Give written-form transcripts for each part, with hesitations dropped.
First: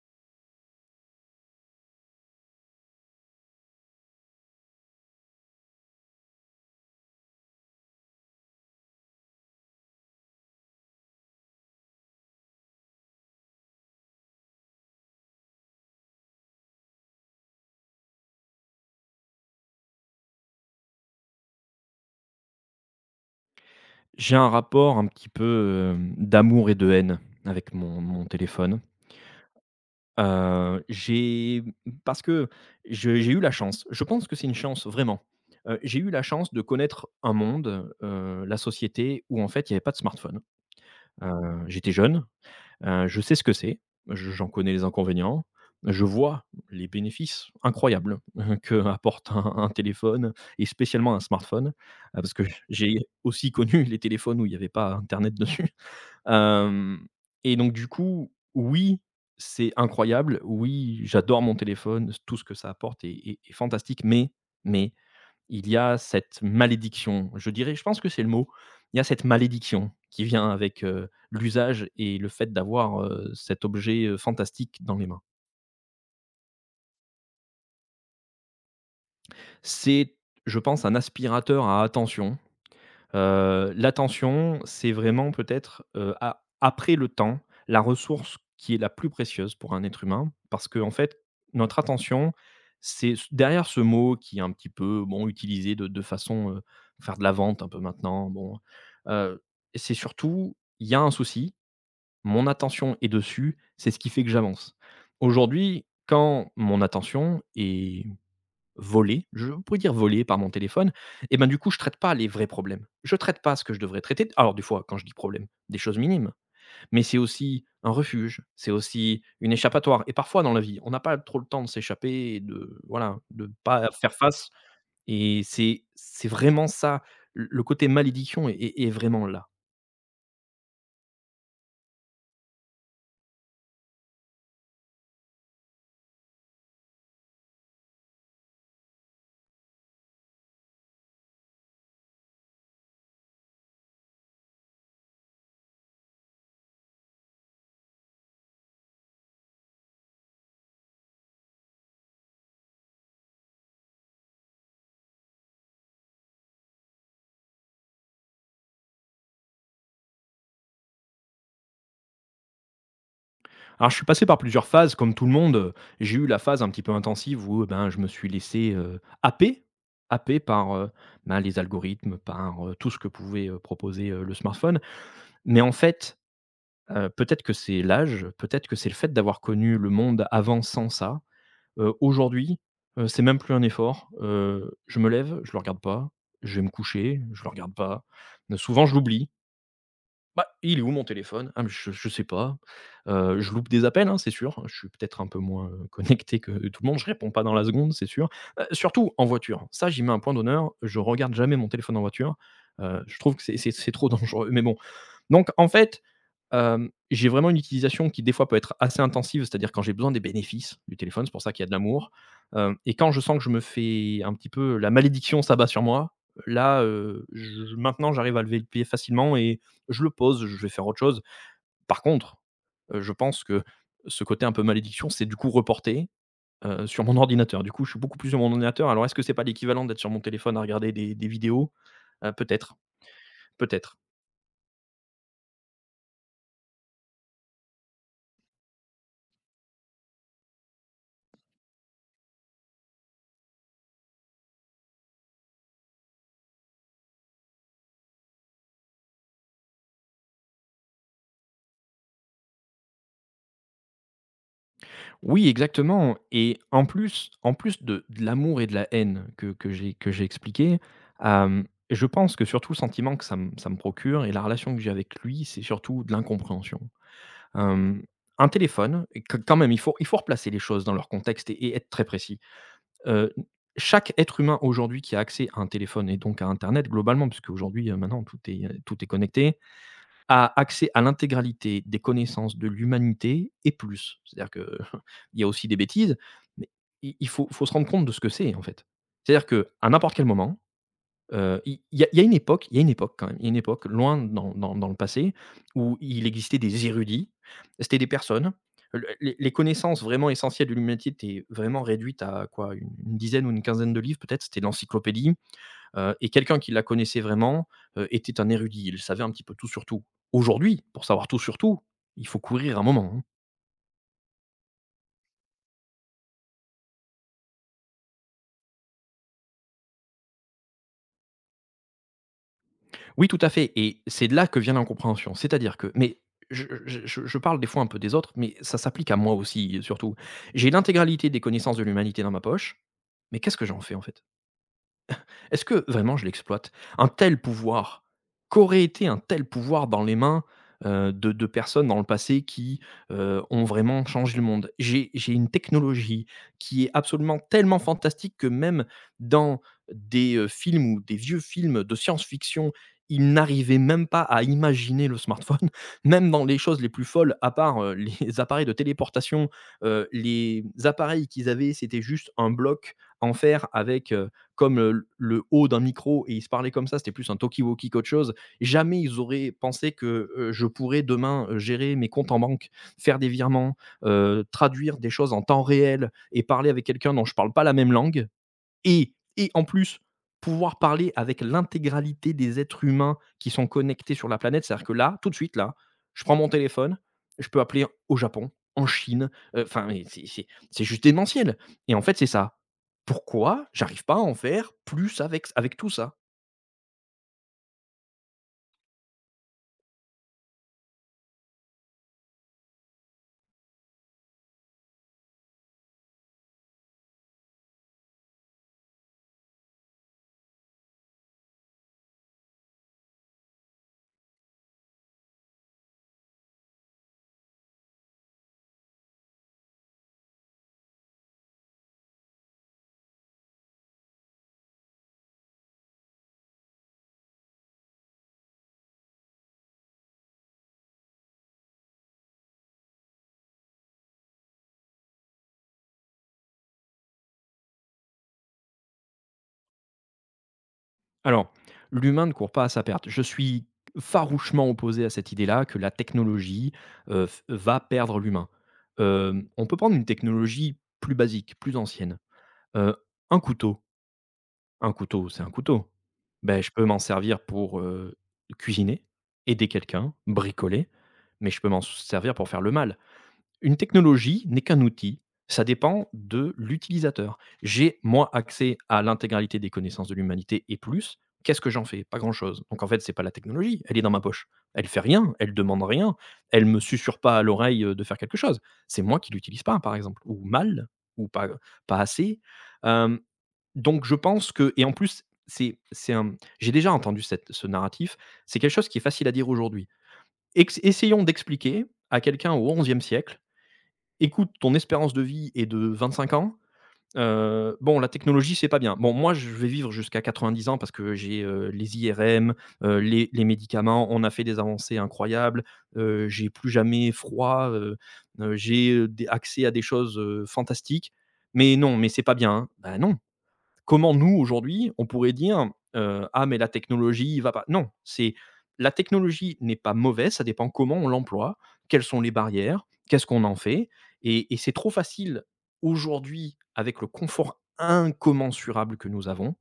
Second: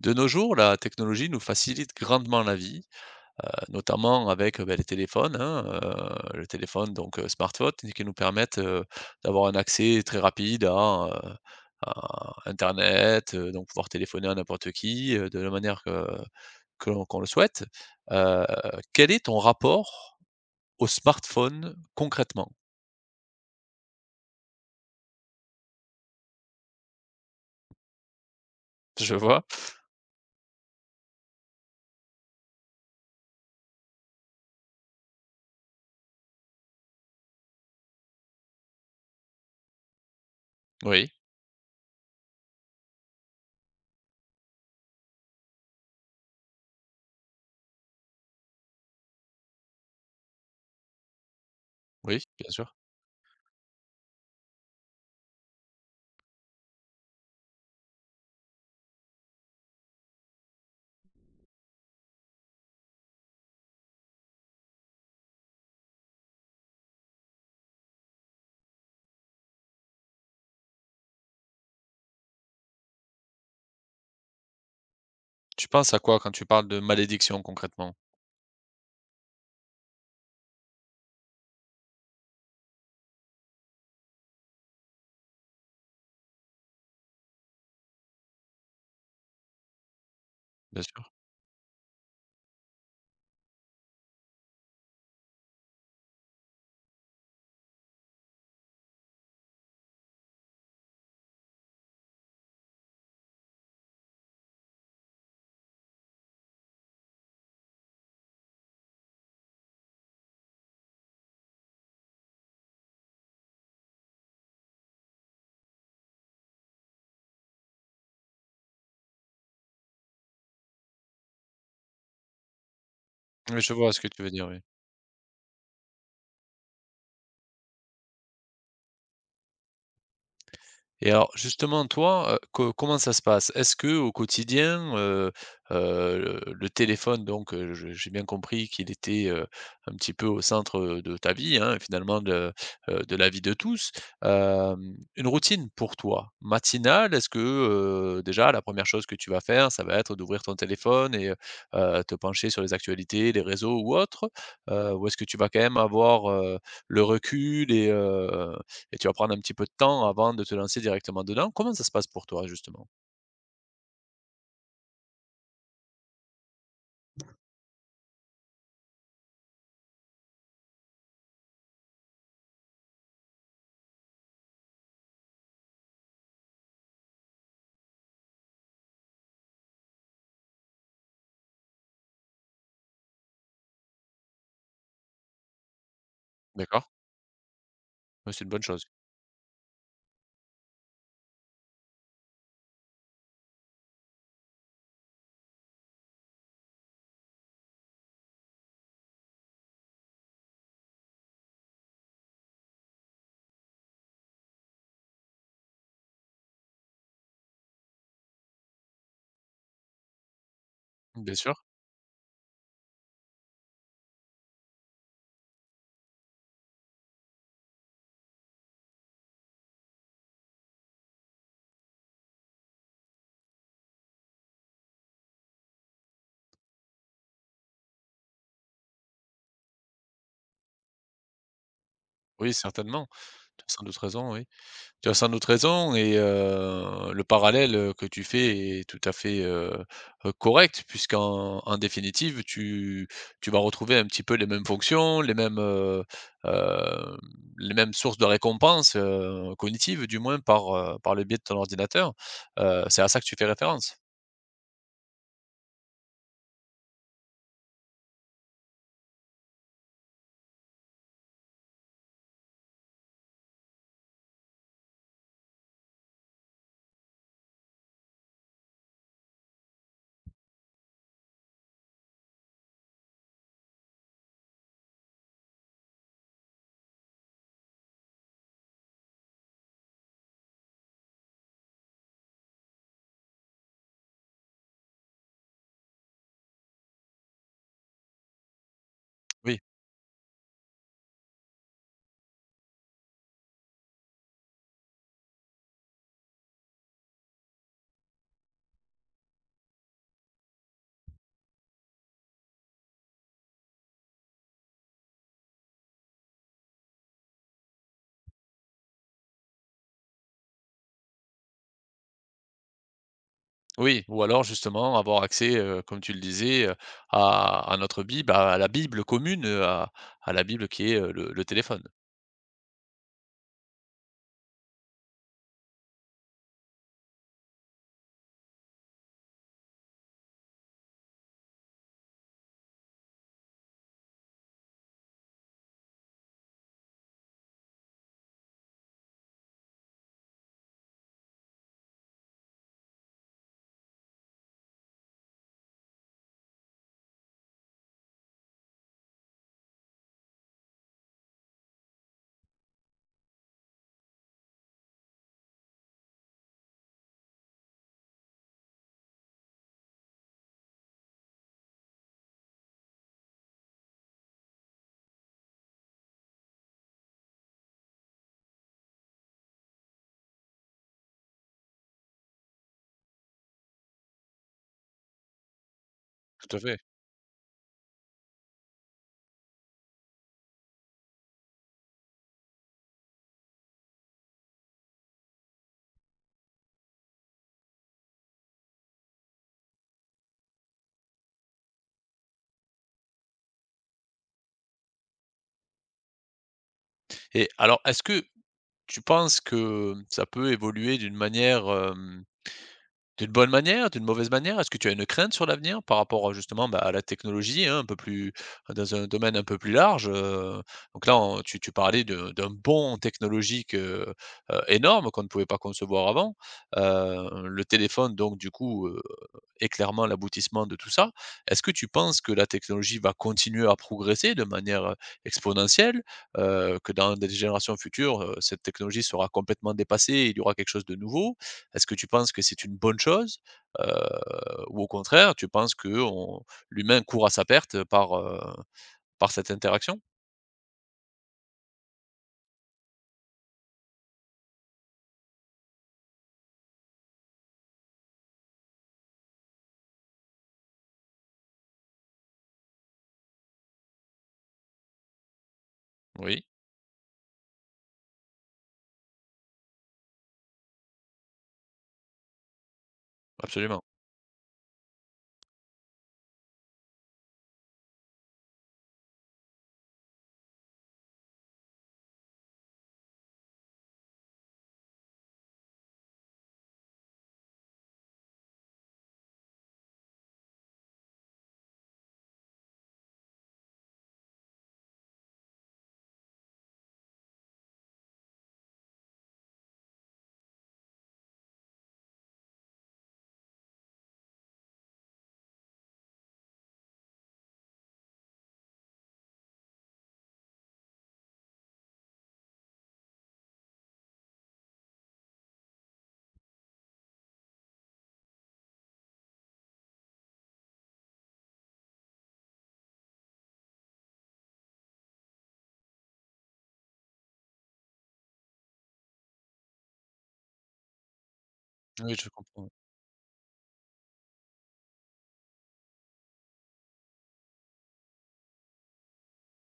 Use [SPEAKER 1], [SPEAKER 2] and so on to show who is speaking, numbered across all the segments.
[SPEAKER 1] De nos jours, la technologie nous facilite grandement la vie, notamment avec, les téléphones, hein, le téléphone donc smartphone et qui nous permettent, d'avoir un accès très rapide à internet, donc pouvoir téléphoner à n'importe qui, de la manière que l'on qu'on le souhaite. Heu, quel est ton rapport au smartphone concrètement?
[SPEAKER 2] J'ai un rapport un petit peu, d'amour et de haine avec mon téléphone.
[SPEAKER 1] Je vois.
[SPEAKER 2] J'ai parce que je j'ai eu la chance, je pense que c'est une chance vraiment. J'ai eu la chance de connaître un monde, la société où en fait il n'y avait pas de smartphone.
[SPEAKER 1] Oui,
[SPEAKER 2] J'étais jeune, je sais ce que c'est, je j'en connais les inconvénients, je vois les bénéfices incroyables que apporte un téléphone et spécialement un smartphone,
[SPEAKER 1] oui,
[SPEAKER 2] parce que
[SPEAKER 1] bien sûr.
[SPEAKER 2] j'ai aussi connu les téléphones où il n'y avait pas internet dessus. Hem Et donc du coup, oui, c'est incroyable, oui, j'adore mon téléphone, tout ce que ça apporte est fantastique, mais il y a cette malédiction, je dirais, je pense que c'est le mot. Il y a cette malédiction qui vient avec, l'usage et le fait d'avoir, cet objet, fantastique dans les mains.
[SPEAKER 1] Tu penses à quoi quand tu parles de malédiction concrètement?
[SPEAKER 2] C'est, je pense, un aspirateur à attention. L'attention, c'est vraiment peut-être, a après le temps, la ressource qui est la plus précieuse pour un être humain. Parce
[SPEAKER 1] Bien
[SPEAKER 2] qu'en
[SPEAKER 1] sûr.
[SPEAKER 2] fait, notre attention, c'est s derrière ce mot qui est un petit peu, bon, utilisé de façon, faire de la vente un peu maintenant, bon, heu, c'est surtout, il y a un souci, mon attention est dessus, c'est ce qui fait que j'avance. Aujourd'hui, quand mon attention est volée, je pourrais dire volée par mon téléphone, et ben, du coup, je traite pas les vrais problèmes. Je traite pas ce que je devrais traiter. Alors, des fois, quand je dis problème, des choses minimes, mais c'est aussi un refuge, c'est aussi une échappatoire. Et parfois, dans la vie, on n'a pas trop le temps de s'échapper et de voilà, de
[SPEAKER 1] Oui, je
[SPEAKER 2] pas
[SPEAKER 1] vois ce que
[SPEAKER 2] faire
[SPEAKER 1] tu veux dire,
[SPEAKER 2] face.
[SPEAKER 1] oui.
[SPEAKER 2] Et c'est vraiment ça, le côté malédiction est vraiment là.
[SPEAKER 1] Et alors justement toi, co comment ça se passe? Est-ce que au quotidien, le téléphone donc je j'ai bien compris qu'il était, un petit peu au centre, de ta vie, hein, et finalement de la vie de tous. Une routine pour toi, matinale, est-ce que, déjà la première chose que tu vas faire, ça va être d'ouvrir ton téléphone et te pencher sur les actualités, les réseaux ou autres? Ou est-ce que tu vas quand même avoir, le recul et et tu vas prendre un petit peu de temps avant de te lancer directement dedans. Comment ça se passe pour toi justement?
[SPEAKER 2] Alors, je suis passé par plusieurs phases comme tout le monde, j'ai eu la phase un petit peu intensive où, eh ben, je me suis laissé, happer, happer par, ben, les algorithmes, par, tout ce que pouvait, proposer, le smartphone. Mais en fait, peut-être que c'est l'âge, peut-être que c'est le fait d'avoir connu le monde avant sans ça. Aujourd'hui, c'est même plus un effort, je me lève, je le regarde pas, je vais me
[SPEAKER 1] D'accord,
[SPEAKER 2] coucher, je le regarde pas.
[SPEAKER 1] oui, c'est une bonne
[SPEAKER 2] Souvent
[SPEAKER 1] chose.
[SPEAKER 2] je l'oublie, bah, il est où mon téléphone? Ah mais je sais pas. Je loupe des appels, hein, c'est sûr. Je suis peut-être un peu moins, connecté que tout le monde. Je réponds pas dans la seconde, c'est sûr. Surtout en voiture. Ça, j'y mets un point d'honneur, je regarde jamais mon téléphone en voiture. Je trouve que c'est trop dangereux mais bon. Donc en fait j'ai vraiment une utilisation qui des fois peut être assez intensive, c'est-à-dire quand j'ai besoin des bénéfices du téléphone, c'est
[SPEAKER 1] Bien
[SPEAKER 2] pour ça
[SPEAKER 1] sûr,
[SPEAKER 2] qu'il y a de l'amour, hem et quand je sens que je me fais un petit peu la malédiction s'abat sur moi, là, je maintenant j'arrive à lever le pied facilement et je le pose, je vais faire autre chose. Par contre, je pense que ce côté un peu malédiction, c'est du coup reporté, sur mon ordinateur. Du coup, je suis beaucoup plus sur mon ordinateur. Alors est-ce que c'est pas l'équivalent d'être sur mon téléphone à regarder des vidéos?
[SPEAKER 1] oui,
[SPEAKER 2] Peut-être,
[SPEAKER 1] certainement. Tu as sans
[SPEAKER 2] peut-être.
[SPEAKER 1] doute raison, oui. Tu as sans doute raison et le parallèle, que tu fais est tout à fait, correct puisqu'en en définitive, tu vas retrouver un petit peu les mêmes fonctions, les mêmes, hem, les mêmes sources de récompenses, cognitives du moins par, par le biais de ton ordinateur. C'est à ça que tu fais référence?
[SPEAKER 2] Oui, exactement et en plus de l'amour et de la haine que j'ai expliqué, je pense que surtout le sentiment que ça me procure et la relation que j'ai avec lui, c'est surtout de l'incompréhension. Hem, un téléphone et que quand même il faut replacer les choses dans leur contexte et être très précis. Heu, Chaque être humain aujourd'hui qui a accès à un téléphone et donc à internet globalement, puisqu'aujourd'hui, maintenant tout est connecté, a accès à l'intégralité des connaissances de l'humanité et plus. C'est-à-dire qu'il y a aussi des bêtises, mais i il faut faut se rendre compte de ce que c'est, en fait. C'est-à-dire
[SPEAKER 1] Oui.
[SPEAKER 2] qu'à n'importe quel moment, il y a une époque il y a une époque quand même, il y a une époque loin dans le passé où il existait des érudits. C'était des personnes, le les connaissances vraiment essentielles de l'humanité étaient vraiment réduites à quoi? Une dizaine ou une quinzaine de livres peut-être, c'était l'encyclopédie. Et quelqu'un qui la connaissait vraiment, était un érudit. Il savait un petit peu tout sur tout. Aujourd'hui, pour savoir tout sur tout, il faut courir un moment, hein.
[SPEAKER 1] Oui, ou alors justement avoir accès, comme tu le disais, à notre Bible, à la Bible commune, à la Bible qui est, le téléphone.
[SPEAKER 2] Oui, tout à fait et c'est de là que vient l'incompréhension. C'est-à-dire que mais je parle des fois un peu des autres, mais ça s'applique à moi aussi, surtout. J'ai l'intégralité des connaissances de l'humanité dans ma poche, mais qu'est-ce que j'en fais, en fait? Est-ce que vraiment je l'exploite? Un tel pouvoir, qu'aurait été un tel pouvoir dans les mains, de personnes dans le passé qui, ont vraiment changé le monde? J'ai une technologie qui est absolument tellement fantastique que même dans des, films ou des vieux films de science-fiction, ils n'arrivaient même pas à imaginer le smartphone. Même dans les choses les plus folles, à part, les appareils de téléportation, les appareils qu'ils avaient, c'était juste un bloc en fer avec, comme le haut d'un micro et ils se parlaient comme ça, c'était plus un talkie-walkie qu'autre chose. Jamais ils auraient pensé que je pourrais demain gérer mes comptes en banque, faire des virements, traduire des choses en temps réel et
[SPEAKER 1] Tout à
[SPEAKER 2] parler
[SPEAKER 1] fait.
[SPEAKER 2] avec quelqu'un dont je ne parle pas la même langue et en plus, pouvoir parler avec l'intégralité des êtres humains qui sont connectés sur la planète. C'est-à-dire que là, tout de suite, je prends mon téléphone, je peux appeler au Japon, en Chine, enfin, mais c'est juste démentiel et en fait, c'est ça. Pourquoi j'arrive pas à en faire plus avec tout ça?
[SPEAKER 1] Et alors, est-ce que tu penses que ça peut évoluer d'une manière, d'une bonne manière, d'une mauvaise manière? Est-ce que tu as une crainte sur l'avenir par rapport, justement, bah, à la technologie, hein, un peu plus dans un domaine un peu plus large? Donc là, on tu parlais de d'un bond technologique, énorme qu'on ne pouvait pas concevoir avant. Le téléphone, donc du coup, est clairement l'aboutissement de tout ça. Est-ce que tu penses que la technologie va continuer à progresser de manière, exponentielle? Que dans des générations futures, cette technologie sera complètement dépassée et il y aura quelque chose de nouveau? Est-ce que tu penses que c'est une bonne chose? Heu, ou au contraire, tu penses qu'on l'humain court à sa perte par, par cette interaction?
[SPEAKER 2] Alors, l'humain ne court pas à sa perte. Je suis farouchement opposé à cette idée-là que la technologie, f va perdre l'humain. On peut prendre une technologie plus basique, plus ancienne, heu, un couteau. Un couteau, c'est un couteau.
[SPEAKER 1] Oui,
[SPEAKER 2] Ben, je peux m'en servir pour, cuisiner, aider quelqu'un, bricoler, mais je peux m'en servir pour faire le mal. Une
[SPEAKER 1] absolument.
[SPEAKER 2] technologie n'est qu'un outil, ça dépend de l'utilisateur. J'ai, moi, accès à l'intégralité des connaissances de l'humanité et plus. Qu'est-ce que j'en fais? Pas grand-chose. Donc en fait, c'est pas la technologie, elle est dans ma poche. Elle fait rien, elle demande rien, elle me susurre pas à l'oreille, de faire quelque chose. C'est moi qui l'utilise pas, par exemple, ou mal, ou pas assez. Hem, donc je pense que et en plus, c'est un j'ai déjà entendu cette ce narratif, c'est quelque chose qui est facile à dire aujourd'hui. Ex Essayons d'expliquer à quelqu'un au XIe siècle. Écoute, ton espérance de vie est de 25 ans, bon la technologie c'est pas bien. Bon moi je vais vivre jusqu'à 90 ans parce que j'ai, les IRM, les médicaments, on a fait des avancées incroyables, j'ai plus jamais froid, j'ai, des accès à des choses, fantastiques. Mais non, mais c'est pas bien, hein. Bah non! Comment nous, aujourd'hui, on pourrait dire, «Ah mais la technologie va pas», non, c'est la technologie n'est pas mauvaise, ça dépend comment on l'emploie, quelles
[SPEAKER 1] Oui,
[SPEAKER 2] sont
[SPEAKER 1] je
[SPEAKER 2] les
[SPEAKER 1] comprends.
[SPEAKER 2] barrières, qu'est-ce qu'on en fait et c'est trop facile aujourd'hui, avec le confort incommensurable que nous avons,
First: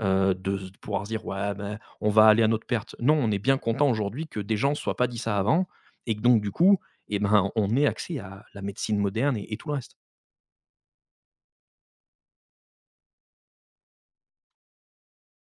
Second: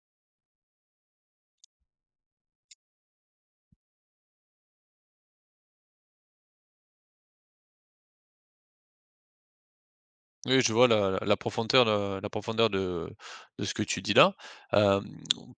[SPEAKER 2] de s pouvoir se dire: «Ouais, ben, on va aller à notre perte». Non, on est bien content aujourd'hui que des gens se soient pas dit ça avant et que donc du coup, et ben, on ait accès à la médecine moderne et tout le reste.
[SPEAKER 1] Oui, je vois la profondeur, la profondeur de ce que tu dis là. Hem,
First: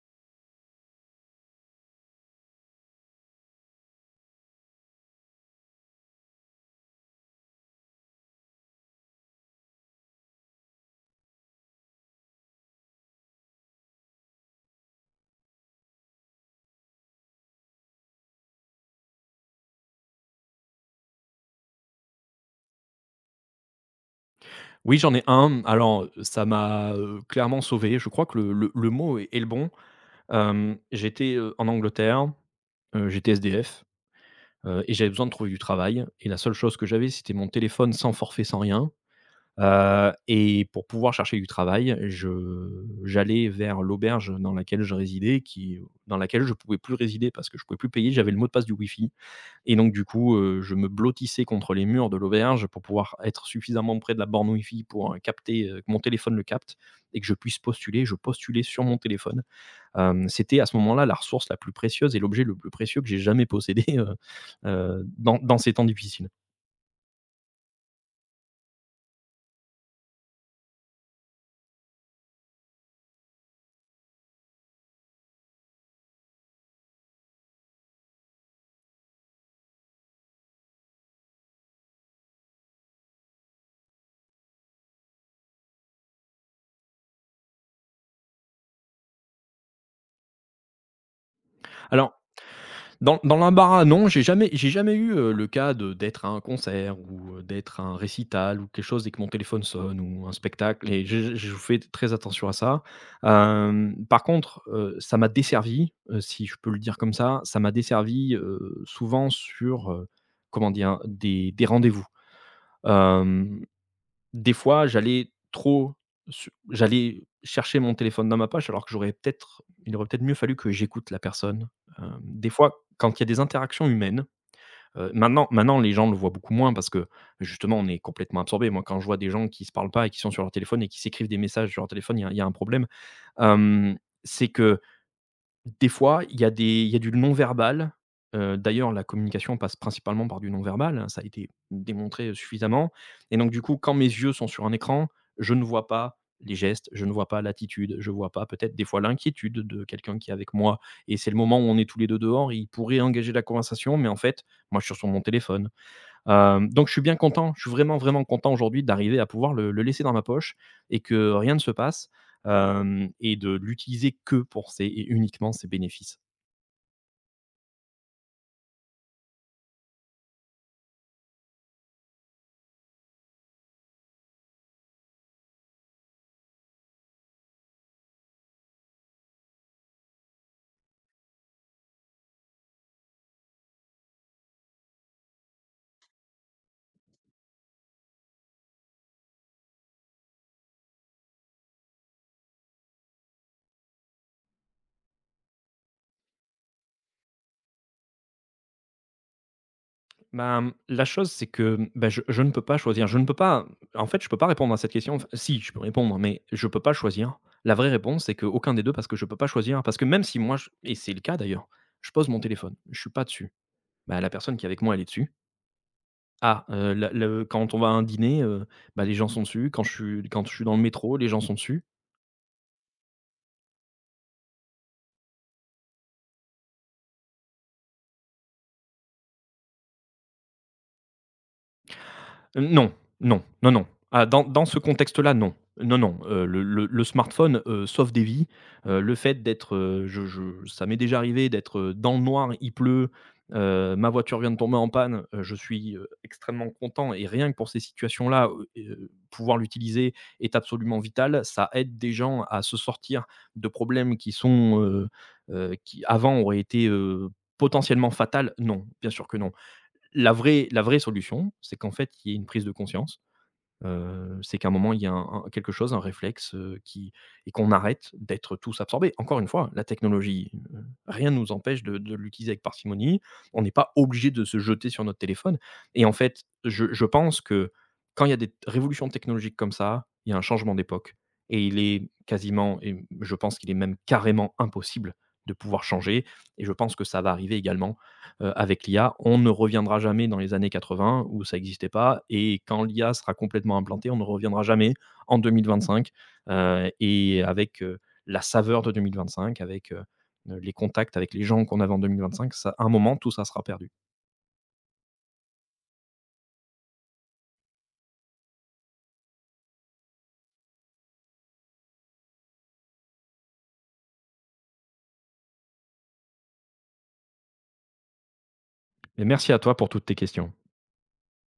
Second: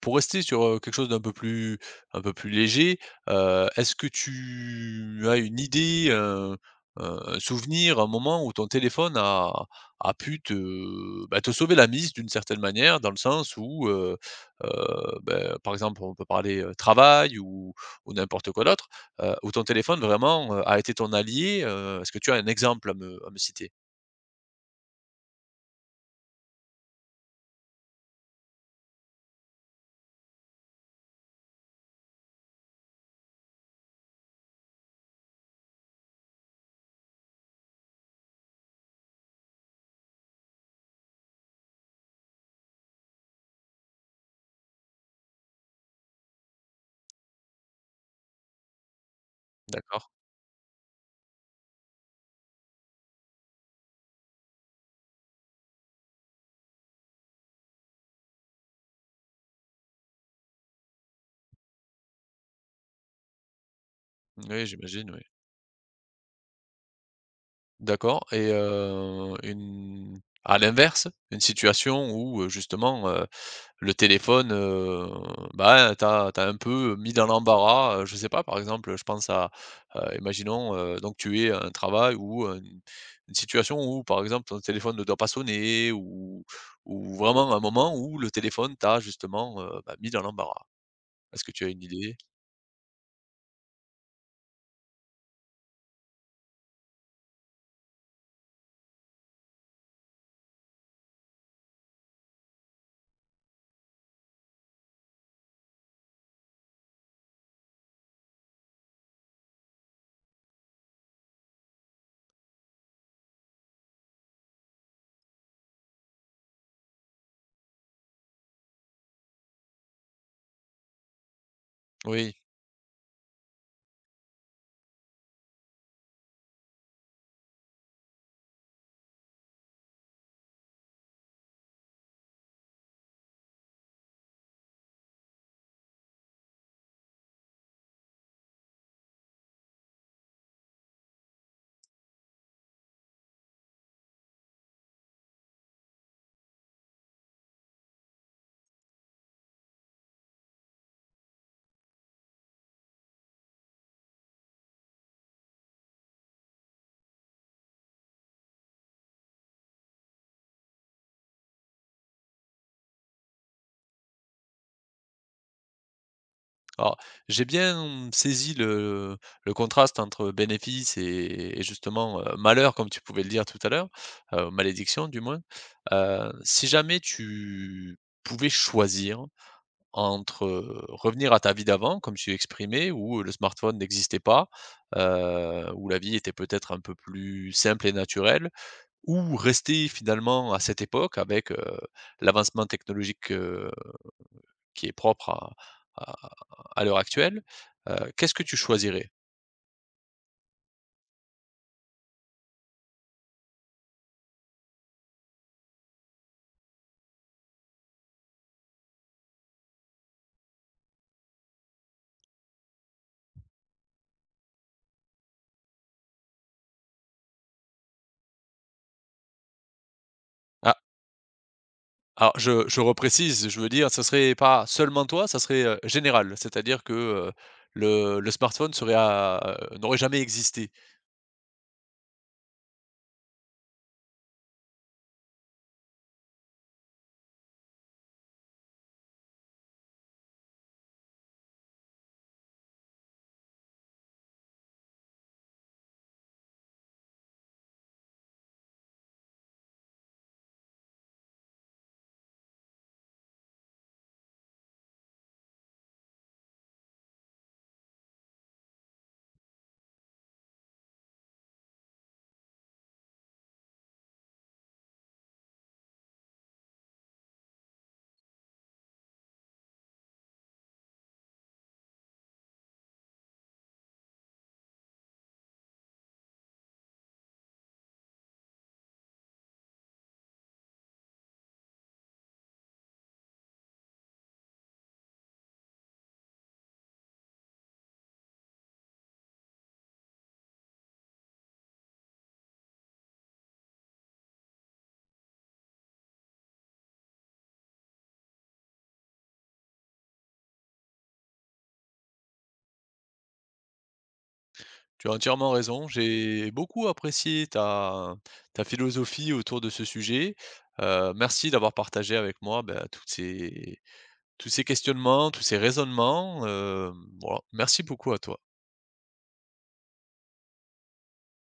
[SPEAKER 1] pour rester sur, quelque chose d'un peu plus un peu plus léger, est-ce que tu as une idée, un souvenir, un moment où ton téléphone a pu te, bah, te sauver la mise d'une certaine manière? Dans le sens où, beh, par exemple, on peut parler, travail ou n'importe quoi d'autre, où ton téléphone vraiment, a été ton allié, est-ce que tu as un exemple à me citer?
[SPEAKER 2] Oui, j'en ai un. Alors, ça m'a, clairement sauvé. Je crois que le mot est le bon. J'étais, en Angleterre, j'étais SDF, et j'avais besoin de trouver du travail et la seule chose que j'avais, c'était mon téléphone sans forfait, sans rien, et pour pouvoir chercher du travail, je j'allais vers l'auberge dans laquelle je résidais dans laquelle je pouvais plus résider parce que je pouvais plus payer. J'avais le mot de passe du Wi-Fi. Et donc du
[SPEAKER 1] D'accord.
[SPEAKER 2] coup, je me blottissais contre les murs de l'auberge pour pouvoir être suffisamment près de la borne Wi-Fi pour, capter, que mon téléphone le capte et que je puisse postuler. Je postulais sur mon téléphone. C'était à ce moment-là la ressource la plus précieuse et l'objet le plus précieux que j'ai jamais possédé,
[SPEAKER 1] Oui, j'imagine, oui.
[SPEAKER 2] dans ces temps difficiles.
[SPEAKER 1] D'accord et une à l'inverse, une situation où, justement, le téléphone, bah, t'as un peu mis dans l'embarras, je sais pas, par exemple, je pense à, imaginons, donc tu es à un travail ou une situation où, par exemple, ton téléphone ne doit pas sonner ou vraiment un moment où le téléphone t'a justement, bah, mis dans l'embarras. Est-ce que tu as une
[SPEAKER 2] Alors,
[SPEAKER 1] idée?
[SPEAKER 2] dans l'embarras, non, j'ai jamais eu, le cas de d'être à un concert ou, d'être à un récital ou quelque chose et que mon téléphone sonne ou un spectacle, et je fais très attention à ça. Par contre, ça m'a desservi, si je peux le dire comme ça m'a desservi, souvent sur, comment dire? Des rendez-vous. Hem des fois, j'allais trop su j'allais chercher mon téléphone dans ma poche alors que j'aurais peut-être il aurait peut-être mieux fallu que j'écoute la personne.
[SPEAKER 1] Oui.
[SPEAKER 2] Des fois, quand il y a des interactions humaines, maintenant les gens le voient beaucoup moins, parce que justement on est complètement absorbé. Moi, quand je vois des gens qui se parlent pas et qui sont sur leur téléphone et qui s'écrivent des messages sur leur téléphone, il y a un problème. Hem, c'est que des fois, il y a du non-verbal. D'ailleurs, la communication passe principalement par du non-verbal, hein, ça a été démontré suffisamment, et donc du coup, quand mes yeux sont sur un écran, je ne vois pas les gestes, je ne vois pas l'attitude, je vois pas peut-être des fois l'inquiétude de quelqu'un qui est avec moi, et c'est le moment où on est tous les 2 dehors, il pourrait engager la conversation mais en fait, moi je suis sur mon téléphone. Donc je suis bien content, je suis vraiment, vraiment content aujourd'hui d'arriver à pouvoir le laisser dans ma poche et que rien ne se passe, hem et de l'utiliser que pour ses et uniquement ses bénéfices.
[SPEAKER 1] Alors, j'ai bien saisi le contraste entre bénéfice et justement, malheur comme tu pouvais le dire tout à l'heure, malédiction du moins. Si jamais tu pouvais choisir entre, revenir à ta vie d'avant comme tu exprimais où le smartphone n'existait pas, où la vie était peut-être un peu plus simple et naturelle, ou rester finalement à cette époque avec, l'avancement technologique, qui est propre à à à l'heure actuelle, qu'est-ce que tu choisirais?
[SPEAKER 2] Bah, la chose, c'est que, bah, je ne peux pas choisir. Je ne peux pas, en fait, je peux pas répondre à cette question. Enfin, si, je peux répondre, mais je peux pas choisir. La vraie réponse, c'est qu'aucun des deux, parce que je peux pas choisir. Parce que même si moi je, et c'est le cas d'ailleurs, je pose mon téléphone, je suis pas dessus. Bah, la personne qui est avec moi, elle est dessus. Ah, le quand on va à un dîner, bah, les gens sont dessus. Quand je suis dans
[SPEAKER 1] Ah,
[SPEAKER 2] le métro, les gens sont dessus.
[SPEAKER 1] alors je reprécise, je veux dire, ça serait pas seulement toi, ça serait, général, c'est-à-dire que, le smartphone serait à n'aurait jamais existé.
[SPEAKER 2] Non, non, non, non. Ah, dans ce contexte-là, non. Non, non, le smartphone, sauve des vies. Le fait d'être, je ça m'est déjà arrivé d'être, dans le noir, il pleut, ma voiture vient de tomber en panne, je suis, extrêmement content, et rien que pour ces situations-là, et pouvoir l'utiliser est absolument vital. Ça aide des gens à se sortir de problèmes qui sont, qui avant auraient été, potentiellement fatals. Non, bien sûr que non. La vraie solution, c'est qu'en fait, il y ait une prise de conscience, c'est qu'à un moment, il y a un quelque chose, un réflexe, qui, et qu'on arrête d'être tous absorbés. Encore une fois, la technologie, rien ne nous empêche de l'utiliser avec parcimonie. On n'est pas obligé de se jeter sur notre téléphone, et en fait, je pense que quand il y a des révolutions technologiques comme ça, il y a un changement d'époque, et il est quasiment, et je pense qu'il est même carrément impossible de pouvoir changer, et je pense que ça va arriver également avec l'IA. On ne reviendra jamais dans les années 80 où ça n'existait pas, et quand l'IA sera complètement implantée, on ne reviendra jamais en 2025, et avec, la saveur de 2025, avec, les contacts avec les gens qu'on avait en 2025, ça, à un moment, tout ça sera perdu.
[SPEAKER 1] Tu as entièrement raison. J'ai beaucoup apprécié ta, ta philosophie autour de ce sujet. Merci d'avoir partagé avec moi ben, toutes ces, tous ces questionnements, tous ces raisonnements. Voilà. Merci beaucoup à toi.
[SPEAKER 2] Et merci à toi pour toutes tes questions.